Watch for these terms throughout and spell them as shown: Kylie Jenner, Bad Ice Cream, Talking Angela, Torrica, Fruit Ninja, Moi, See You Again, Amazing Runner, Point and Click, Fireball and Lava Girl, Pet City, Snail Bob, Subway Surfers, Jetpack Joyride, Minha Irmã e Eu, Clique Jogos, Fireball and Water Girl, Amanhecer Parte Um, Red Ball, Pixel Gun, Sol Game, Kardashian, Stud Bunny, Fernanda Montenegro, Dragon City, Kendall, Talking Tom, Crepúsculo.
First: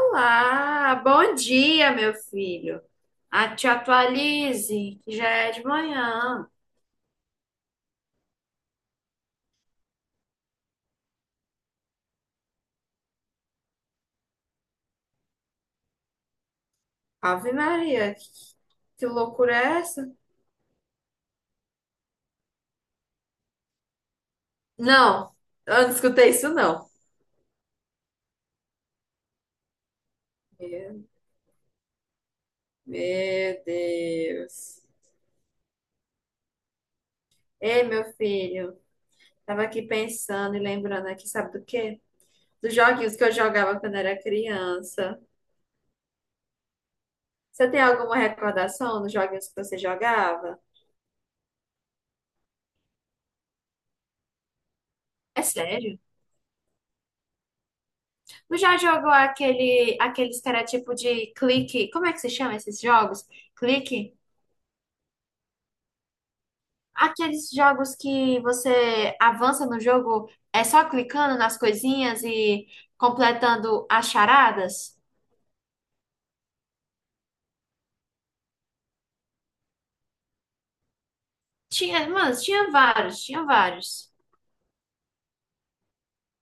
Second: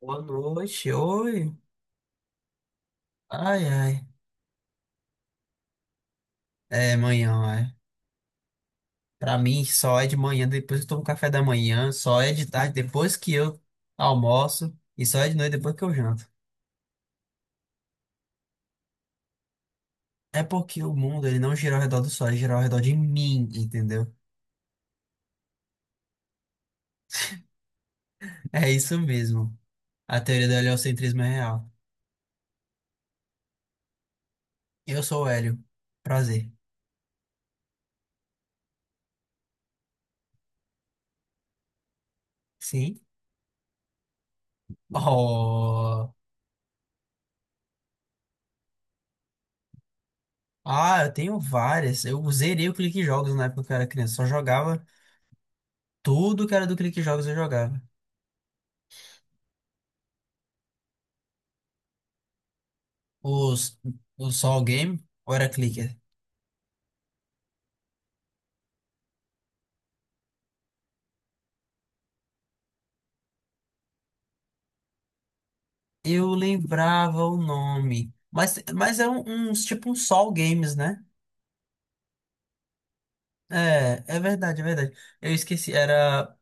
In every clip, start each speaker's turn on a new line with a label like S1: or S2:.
S1: Boa noite,
S2: bom
S1: oi.
S2: dia, meu filho. Ah,
S1: Ai,
S2: te
S1: ai.
S2: atualize, que já é de manhã.
S1: É manhã, é. Pra mim, só é de manhã depois que eu tomo café da manhã, só é de tarde depois que eu almoço e só é de noite depois que eu janto.
S2: Ave Maria, que loucura é essa?
S1: É porque o mundo, ele não gira ao redor do sol, ele gira ao redor de mim, entendeu?
S2: Não, eu não escutei isso, não.
S1: É isso mesmo. A teoria do
S2: Meu,
S1: heliocentrismo é real.
S2: meu Deus.
S1: Eu sou o Hélio. Prazer.
S2: Ei, meu filho, tava aqui pensando e lembrando aqui, sabe do quê? Dos
S1: Sim?
S2: joguinhos que eu jogava quando era criança.
S1: Oh.
S2: Você tem alguma recordação dos joguinhos que você jogava?
S1: Ah, eu tenho várias. Eu zerei o Clique Jogos na época que eu era criança. Só jogava
S2: É sério?
S1: tudo que era do Clique Jogos eu jogava.
S2: Tu já jogou aqueles que era tipo de clique? Como é que se chama esses jogos?
S1: Os,
S2: Clique?
S1: o Sol Game ou era Clicker?
S2: Aqueles jogos que você avança no jogo é só clicando nas coisinhas e completando as charadas?
S1: Eu lembrava o nome. Mas é uns tipo um Sol Games, né?
S2: Tinha, mano, tinha vários, tinha
S1: É,
S2: vários.
S1: é verdade, é verdade. Eu esqueci, era.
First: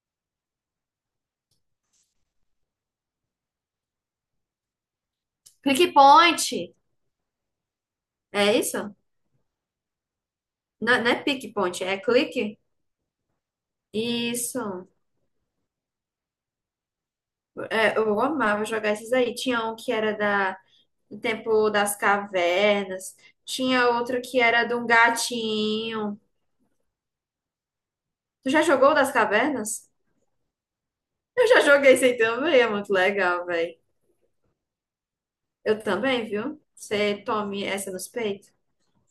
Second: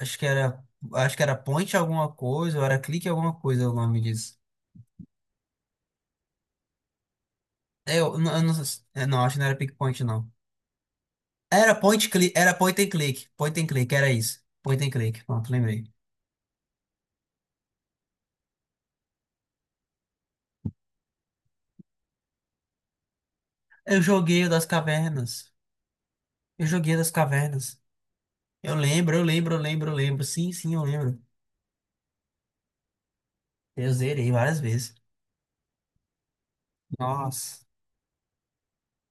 S1: Acho que era. Acho que era Point alguma coisa, ou era Clique alguma coisa o nome disso.
S2: Click Point,
S1: Eu, n- eu não,
S2: é
S1: sei se-
S2: isso?
S1: é, não, acho que não era Pickpoint, não.
S2: Não, não é Pick
S1: Era
S2: Point, é
S1: Point Click, era
S2: clique?
S1: Point and Click. Point and Click, era isso. Point
S2: Isso.
S1: and Click, pronto, lembrei.
S2: É, eu amava jogar esses aí. Tinha um que era da O Tempo das Cavernas. Tinha
S1: Eu
S2: outro que
S1: joguei o
S2: era
S1: das
S2: de um
S1: cavernas.
S2: gatinho.
S1: Eu joguei o das cavernas.
S2: Tu já
S1: Eu
S2: jogou o das
S1: lembro, eu lembro, eu
S2: Cavernas?
S1: lembro, eu lembro. Sim, sim, eu lembro.
S2: Eu já joguei esse aí também, é muito legal, velho.
S1: Eu zerei várias vezes.
S2: Eu também, viu? Você
S1: Nossa,
S2: tome essa nos peitos.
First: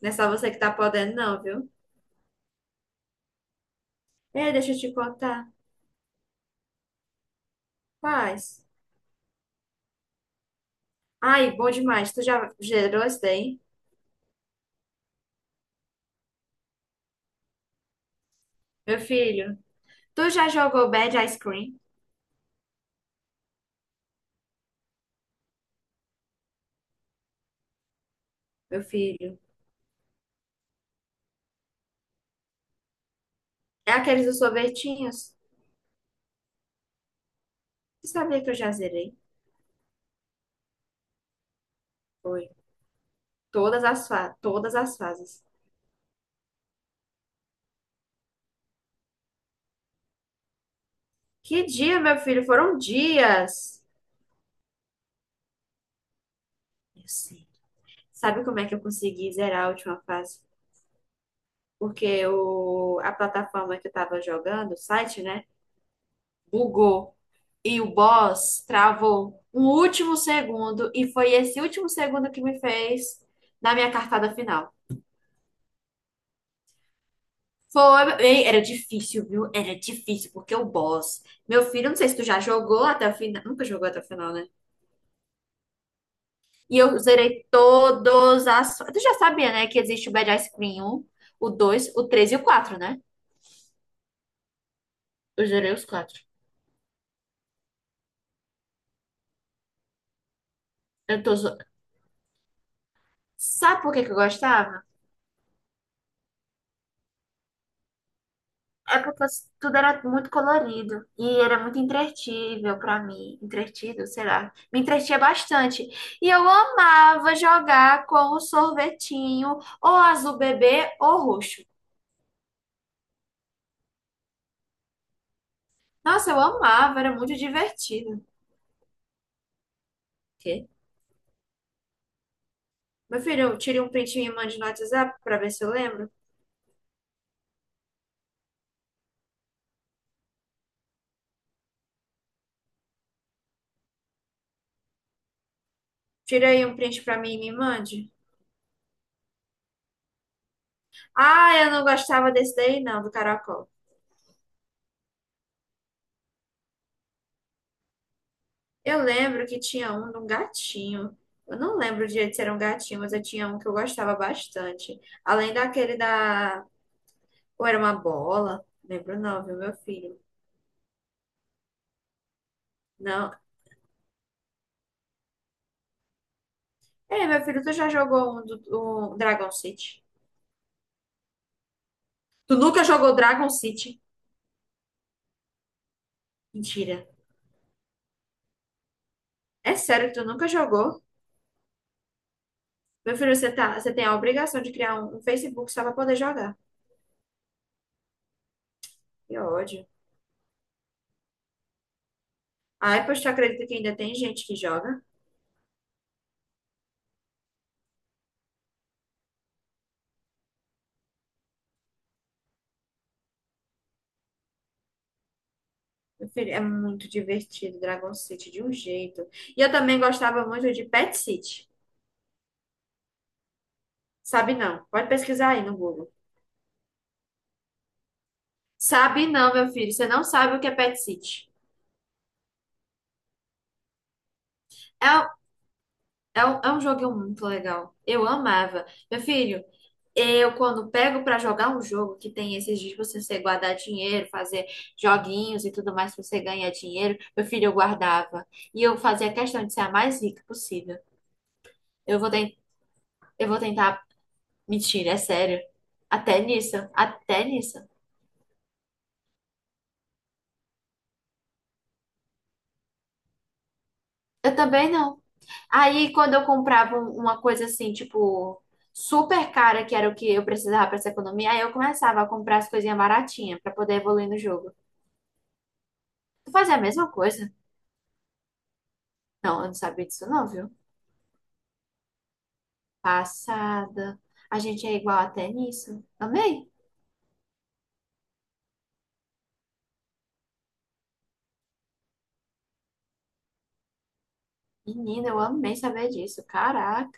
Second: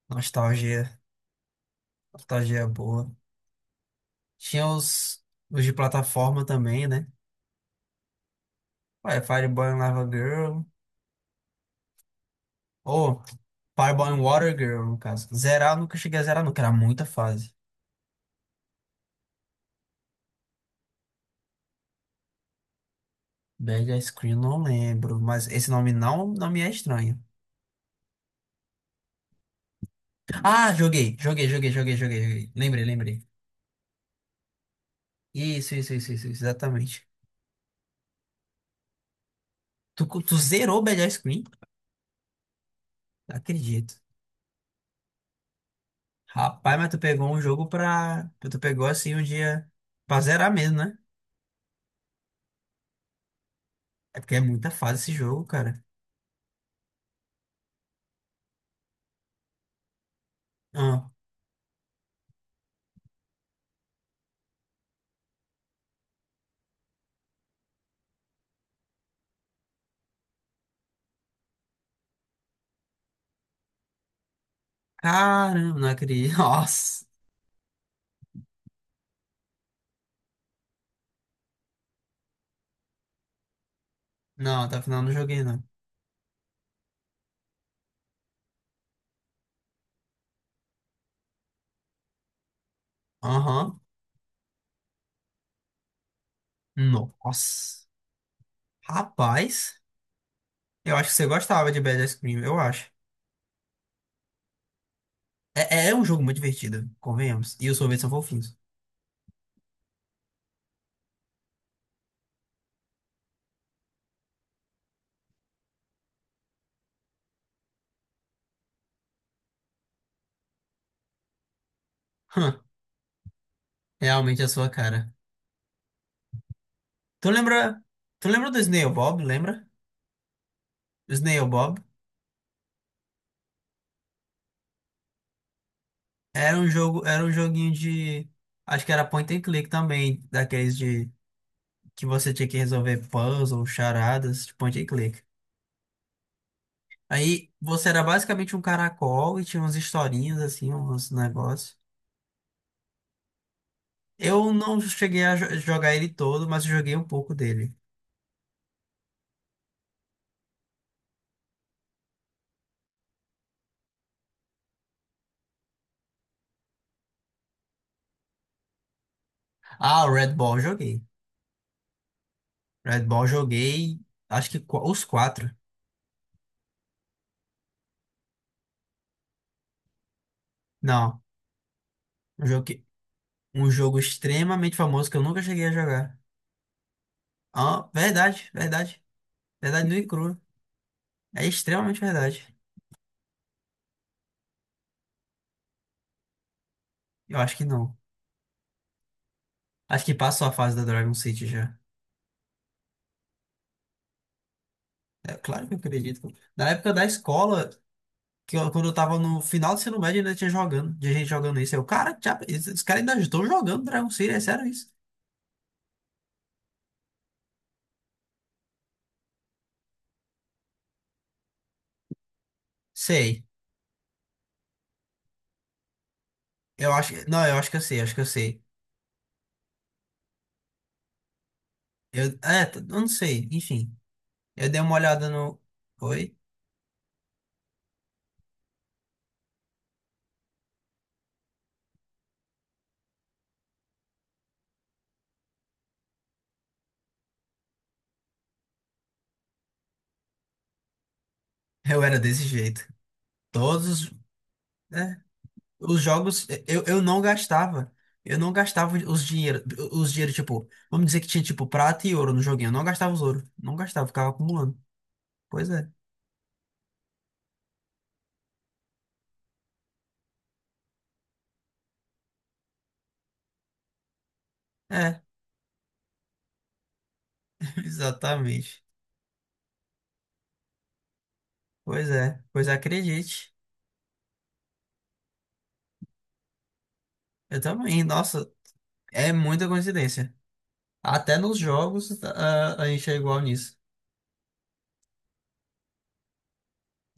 S2: Não é só você que tá
S1: nostalgia.
S2: podendo, não, viu?
S1: Nostalgia boa.
S2: Ei,
S1: Tinha
S2: deixa eu te
S1: os,
S2: contar.
S1: os de plataforma também, né?
S2: Quais?
S1: Ué, Fireball and Lava Girl.
S2: Ai, bom demais. Tu já gerou esse
S1: Ou
S2: daí?
S1: Fireball and Water Girl, no caso. Zerar, eu nunca cheguei a zerar, nunca. Era muita fase.
S2: Meu filho. Tu já jogou Bad Ice Cream?
S1: Bad Ice Cream, não lembro. Mas esse nome não me é estranho.
S2: Meu filho.
S1: Ah, joguei, joguei, joguei, joguei, joguei, joguei. Lembrei, lembrei.
S2: É aqueles dos sorvetinhos?
S1: Isso, exatamente.
S2: Você sabia que eu já zerei?
S1: Tu zerou Bad Ice Cream?
S2: Foi.
S1: Não
S2: Todas
S1: Acredito.
S2: as fa todas as fases.
S1: Rapaz, mas tu pegou um jogo pra. Tu pegou assim um dia pra zerar mesmo, né?
S2: Que dia, meu filho? Foram dias.
S1: É porque é muita fase esse jogo, cara.
S2: Eu sei. Sabe como é que eu consegui zerar a última fase?
S1: Ah,
S2: Porque a plataforma que eu tava jogando, o site, né? Bugou. E o boss travou um último segundo. E foi esse último segundo que me fez na minha cartada final.
S1: caramba, não acredito. Nossa.
S2: Foi. Ei, era difícil, viu? Era difícil, porque o boss. Meu filho, não sei se tu já jogou até o final. Nunca jogou até o final, né?
S1: Não, até o final eu não joguei, não.
S2: E eu zerei todos as. Tu já sabia, né? Que existe o Bad Ice Cream 1, o 2 o 3 e o 4, né?
S1: Aham.
S2: Eu zerei os quatro.
S1: Nossa. Rapaz, eu acho que
S2: Eu
S1: você
S2: tô... zo-
S1: gostava de Bad Ice Cream, eu acho.
S2: Sabe por que que eu gostava?
S1: É, é um jogo muito divertido, convenhamos. E os sorvetes são fofinhos.
S2: É porque tudo era muito colorido. E era muito entretível pra mim. Entretido, sei lá. Me entretinha bastante. E eu amava jogar com o sorvetinho, ou azul bebê, ou roxo.
S1: Hã, Realmente é a sua cara.
S2: Nossa, eu amava, era
S1: Tu
S2: muito
S1: lembra.
S2: divertido. O
S1: Tu lembra do Snail Bob, lembra?
S2: quê?
S1: Snail Bob.
S2: Meu filho, eu tirei um print e me mande no WhatsApp pra ver se eu lembro.
S1: Era um jogo, era um joguinho de. Acho que era point and click também, daqueles de que você tinha que resolver puzzle, charadas, de point and click.
S2: Tira aí um print pra mim e
S1: Aí
S2: me
S1: você era
S2: mande.
S1: basicamente um caracol e tinha umas historinhas assim, uns
S2: Ah, eu
S1: negócios.
S2: não gostava desse daí, não, do caracol.
S1: Eu não cheguei a jogar ele todo, mas eu joguei um pouco dele.
S2: Eu lembro que tinha um de um gatinho. Eu não lembro direito se era um gatinho, mas eu tinha um que eu gostava bastante. Além daquele da. Ou era uma bola? Lembro não, viu, meu
S1: Ah, o
S2: filho?
S1: Red Ball eu joguei. Red Ball eu
S2: Não.
S1: joguei, acho que os quatro.
S2: Ei, meu filho, tu já jogou um do um Dragon City?
S1: Não, um
S2: Tu
S1: jogo, que-
S2: nunca jogou Dragon
S1: um jogo
S2: City?
S1: extremamente famoso que eu nunca cheguei a jogar.
S2: Mentira.
S1: Ah, verdade, verdade.
S2: É
S1: Verdade nua e
S2: sério que tu
S1: crua.
S2: nunca jogou?
S1: É extremamente verdade.
S2: Meu filho, você tá, você tem a obrigação de criar um Facebook só pra poder jogar.
S1: Eu acho que não.
S2: Que ódio.
S1: Acho que passou a fase da Dragon City já.
S2: Ai, pois tu acredita que ainda tem gente que joga?
S1: É claro que eu acredito. Na época da escola, que quando eu tava no final do ensino médio, ainda tinha jogando, tinha gente jogando isso. Eu, cara, já, es- os caras ainda estão jogando Dragon City, é sério isso?
S2: Meu filho, é muito divertido, Dragon City, de um jeito. E eu também gostava muito de Pet City.
S1: Sei.
S2: Sabe não? Pode pesquisar aí no Google.
S1: Eu acho que. Não, eu acho que eu sei, acho que eu sei.
S2: Sabe não, meu filho, você não sabe o que é Pet City.
S1: Eu não sei, enfim. Eu dei uma olhada
S2: É,
S1: no. Oi?
S2: é um jogo muito legal. Eu amava. Meu filho, eu quando pego pra jogar um jogo que tem esses dias pra você guardar dinheiro, fazer joguinhos e tudo mais pra você ganhar dinheiro, meu filho, eu guardava. E eu fazia questão de ser a mais rica possível.
S1: Eu era
S2: Eu vou
S1: desse
S2: tentar.
S1: jeito.
S2: Eu vou tentar.
S1: Todos.
S2: Mentira, é sério.
S1: Os
S2: Até
S1: jogos,
S2: nisso,
S1: eu não
S2: até nisso.
S1: gastava. Eu não gastava os dinheiro, tipo, vamos dizer que tinha, tipo, prata e ouro no joguinho. Eu não gastava os ouro. Não gastava, ficava
S2: Eu
S1: acumulando.
S2: também não.
S1: Pois é.
S2: Aí, quando eu comprava uma coisa assim, tipo, super cara, que era o que eu precisava pra essa economia, aí eu começava a comprar as coisinhas baratinhas pra poder evoluir no jogo.
S1: É,
S2: Tu fazia a mesma coisa?
S1: exatamente.
S2: Não, eu não sabia disso não, viu?
S1: Pois é. Pois acredite.
S2: Passada. A gente é igual até nisso. Amei.
S1: Eu também. Nossa, é muita coincidência. Até nos jogos, a gente é igual nisso.
S2: Menina, eu amei saber disso.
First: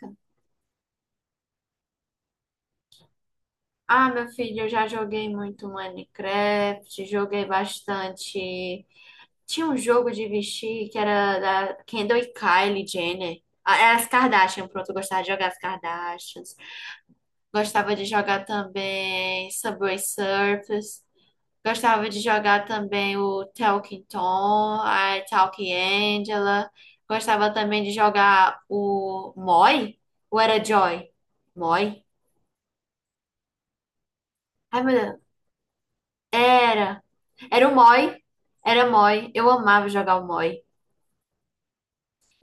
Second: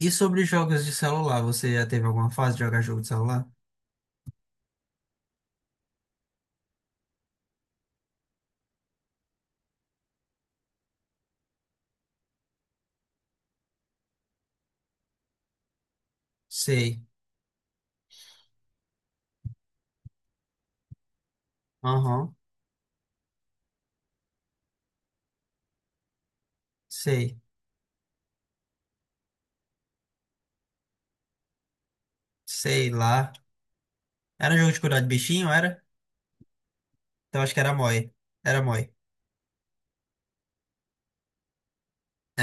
S1: E sobre jogos de celular, você já teve alguma fase de jogar jogo de celular?
S2: Ah, meu filho, eu já joguei muito Minecraft, joguei bastante. Tinha um jogo de vestir que era da Kendall e Kylie Jenner. Ah, era as Kardashian, pronto, eu gostava de jogar as Kardashians.
S1: Sei.
S2: Gostava de jogar também Subway Surfers. Gostava de
S1: Aham.
S2: jogar também o Talking Tom, a Talking Angela.
S1: Sei.
S2: Gostava também de jogar o Moi? Ou era Joy? Moi?
S1: Sei lá. Era jogo de
S2: Ai, meu
S1: cuidar de
S2: Deus.
S1: bichinho, era?
S2: Era.
S1: Então acho que
S2: Era
S1: era
S2: o Moi.
S1: Moi. Era
S2: Era
S1: Moi.
S2: Moi. Eu amava jogar o Moi.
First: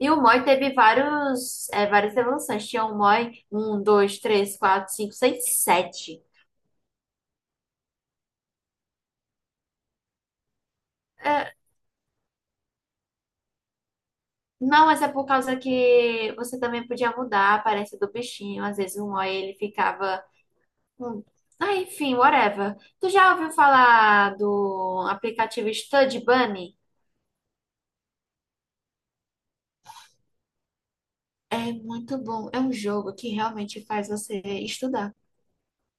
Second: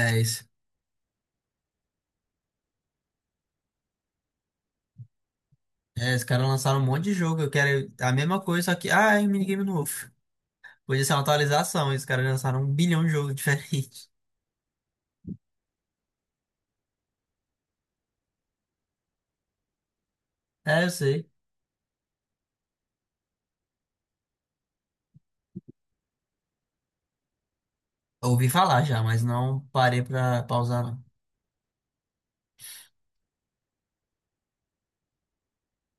S2: E o Moi
S1: isso.
S2: teve vários, é, várias evoluções. Tinha o Moi 1 2 3 4 5 6
S1: É,
S2: 7.
S1: os caras lançaram um monte de jogo. Eu quero a mesma coisa, só que. Ah, é um minigame novo. Podia ser uma
S2: É,
S1: atualização. E Os caras lançaram um bilhão de jogos diferentes.
S2: não, mas é por causa que você também podia mudar a aparência do bichinho. Às vezes o Moi ele ficava.
S1: É, eu
S2: com-
S1: sei.
S2: Ah, enfim, whatever. Tu já ouviu falar do aplicativo Stud Bunny?
S1: Ouvi falar já, mas não parei pra pausar, não.
S2: É muito bom. É um jogo que realmente faz você estudar.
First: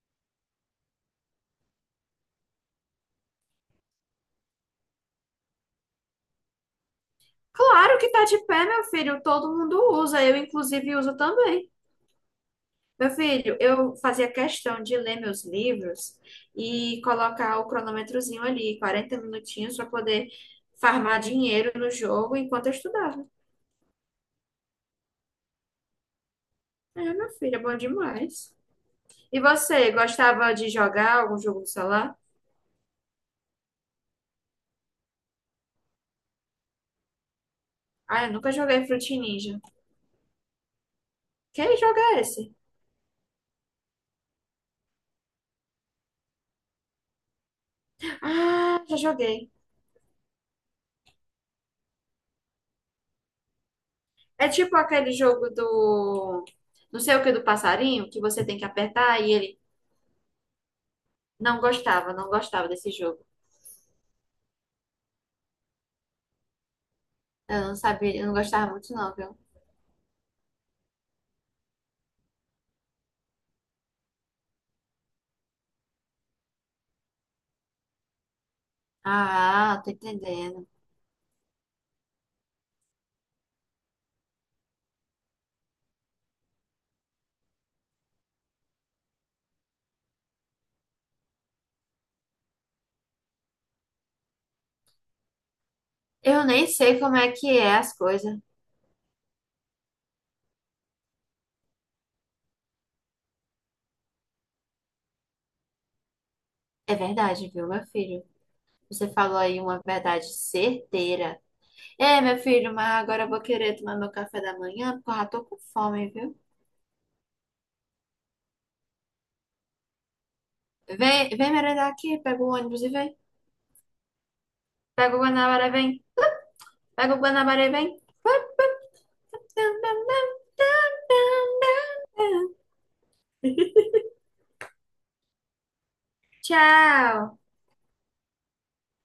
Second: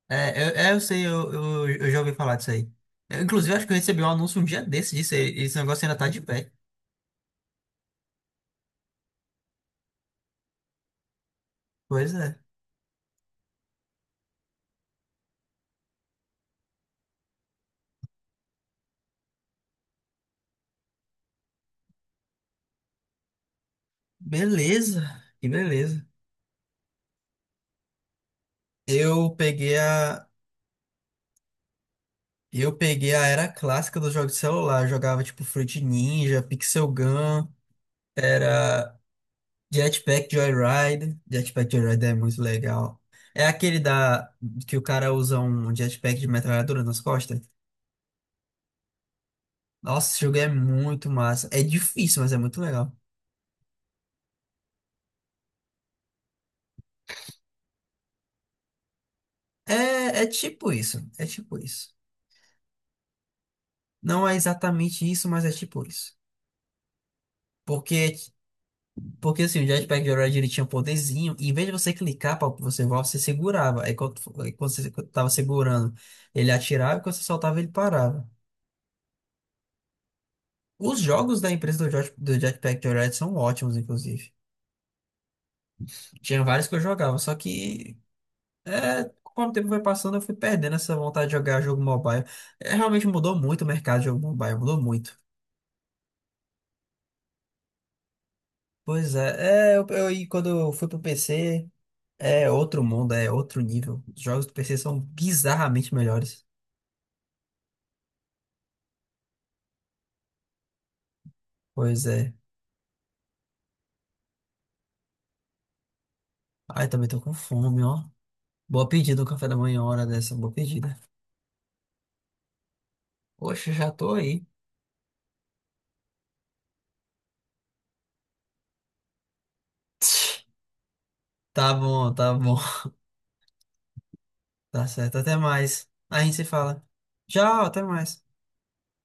S1: Eu sei, eu já ouvi falar disso aí. Eu, inclusive, acho que eu recebi um anúncio um dia desse disso aí. Esse negócio ainda tá de pé.
S2: Claro que tá de pé, meu filho. Todo mundo usa. Eu, inclusive, uso também.
S1: Pois é.
S2: Meu filho, eu fazia questão de ler meus livros e colocar o cronômetrozinho ali, 40 minutinhos, para poder farmar dinheiro no jogo enquanto eu estudava.
S1: Beleza. Que beleza.
S2: É, meu filho, é bom demais.
S1: Eu
S2: E
S1: peguei
S2: você,
S1: a.
S2: gostava de jogar algum jogo no celular?
S1: Eu peguei a era clássica dos jogos de celular. Eu jogava tipo Fruit Ninja, Pixel Gun.
S2: Ah, eu nunca joguei
S1: Era.
S2: Fruit Ninja.
S1: Jetpack Joyride.
S2: Que
S1: Jetpack
S2: jogo
S1: Joyride é
S2: é
S1: muito
S2: esse?
S1: legal. É aquele da que o cara usa um jetpack de metralhadora nas costas.
S2: Ah, já joguei.
S1: Nossa, esse jogo é muito massa. É difícil, mas é muito legal.
S2: É tipo aquele jogo do... Não sei o que, do passarinho, que você tem que apertar e ele...
S1: É, é tipo isso. É tipo
S2: Não
S1: isso.
S2: gostava, não gostava desse jogo.
S1: Não é exatamente isso, mas é tipo isso.
S2: Eu não
S1: Porque,
S2: sabia, eu não gostava muito não, viu?
S1: porque assim, o Jetpack Joyride ele tinha um poderzinho. E em vez de você clicar para você voar, você segurava. Aí quando você tava segurando, ele atirava e quando você soltava, ele parava.
S2: Ah, tô entendendo.
S1: Os jogos da empresa do, do Jetpack Joyride são ótimos, inclusive. Tinha vários que eu jogava, só que é, conforme o tempo foi passando, eu fui perdendo essa vontade de jogar jogo mobile. É, realmente mudou muito o mercado de jogo mobile, mudou muito.
S2: Eu nem sei como é que é as coisas.
S1: Pois é, e quando eu fui pro PC, é outro mundo, é outro nível. Os jogos do PC são bizarramente melhores.
S2: É verdade, viu, meu filho? Você falou aí uma verdade certeira.
S1: Pois
S2: É,
S1: é.
S2: meu filho, mas agora eu vou querer tomar meu café da manhã, porque eu já tô com fome, viu?
S1: Ai, também tô com fome, ó. Boa pedida, um café da manhã, hora dessa, boa pedida.
S2: Vem, vem merendar aqui, pega o ônibus e vem.
S1: Poxa, já tô aí.
S2: Pega o Guanabara e vem. Pega o Guanabara e vem.
S1: Tá bom, tá bom. Tá certo, até mais. A gente se fala.
S2: Tchau.
S1: Tchau, até mais.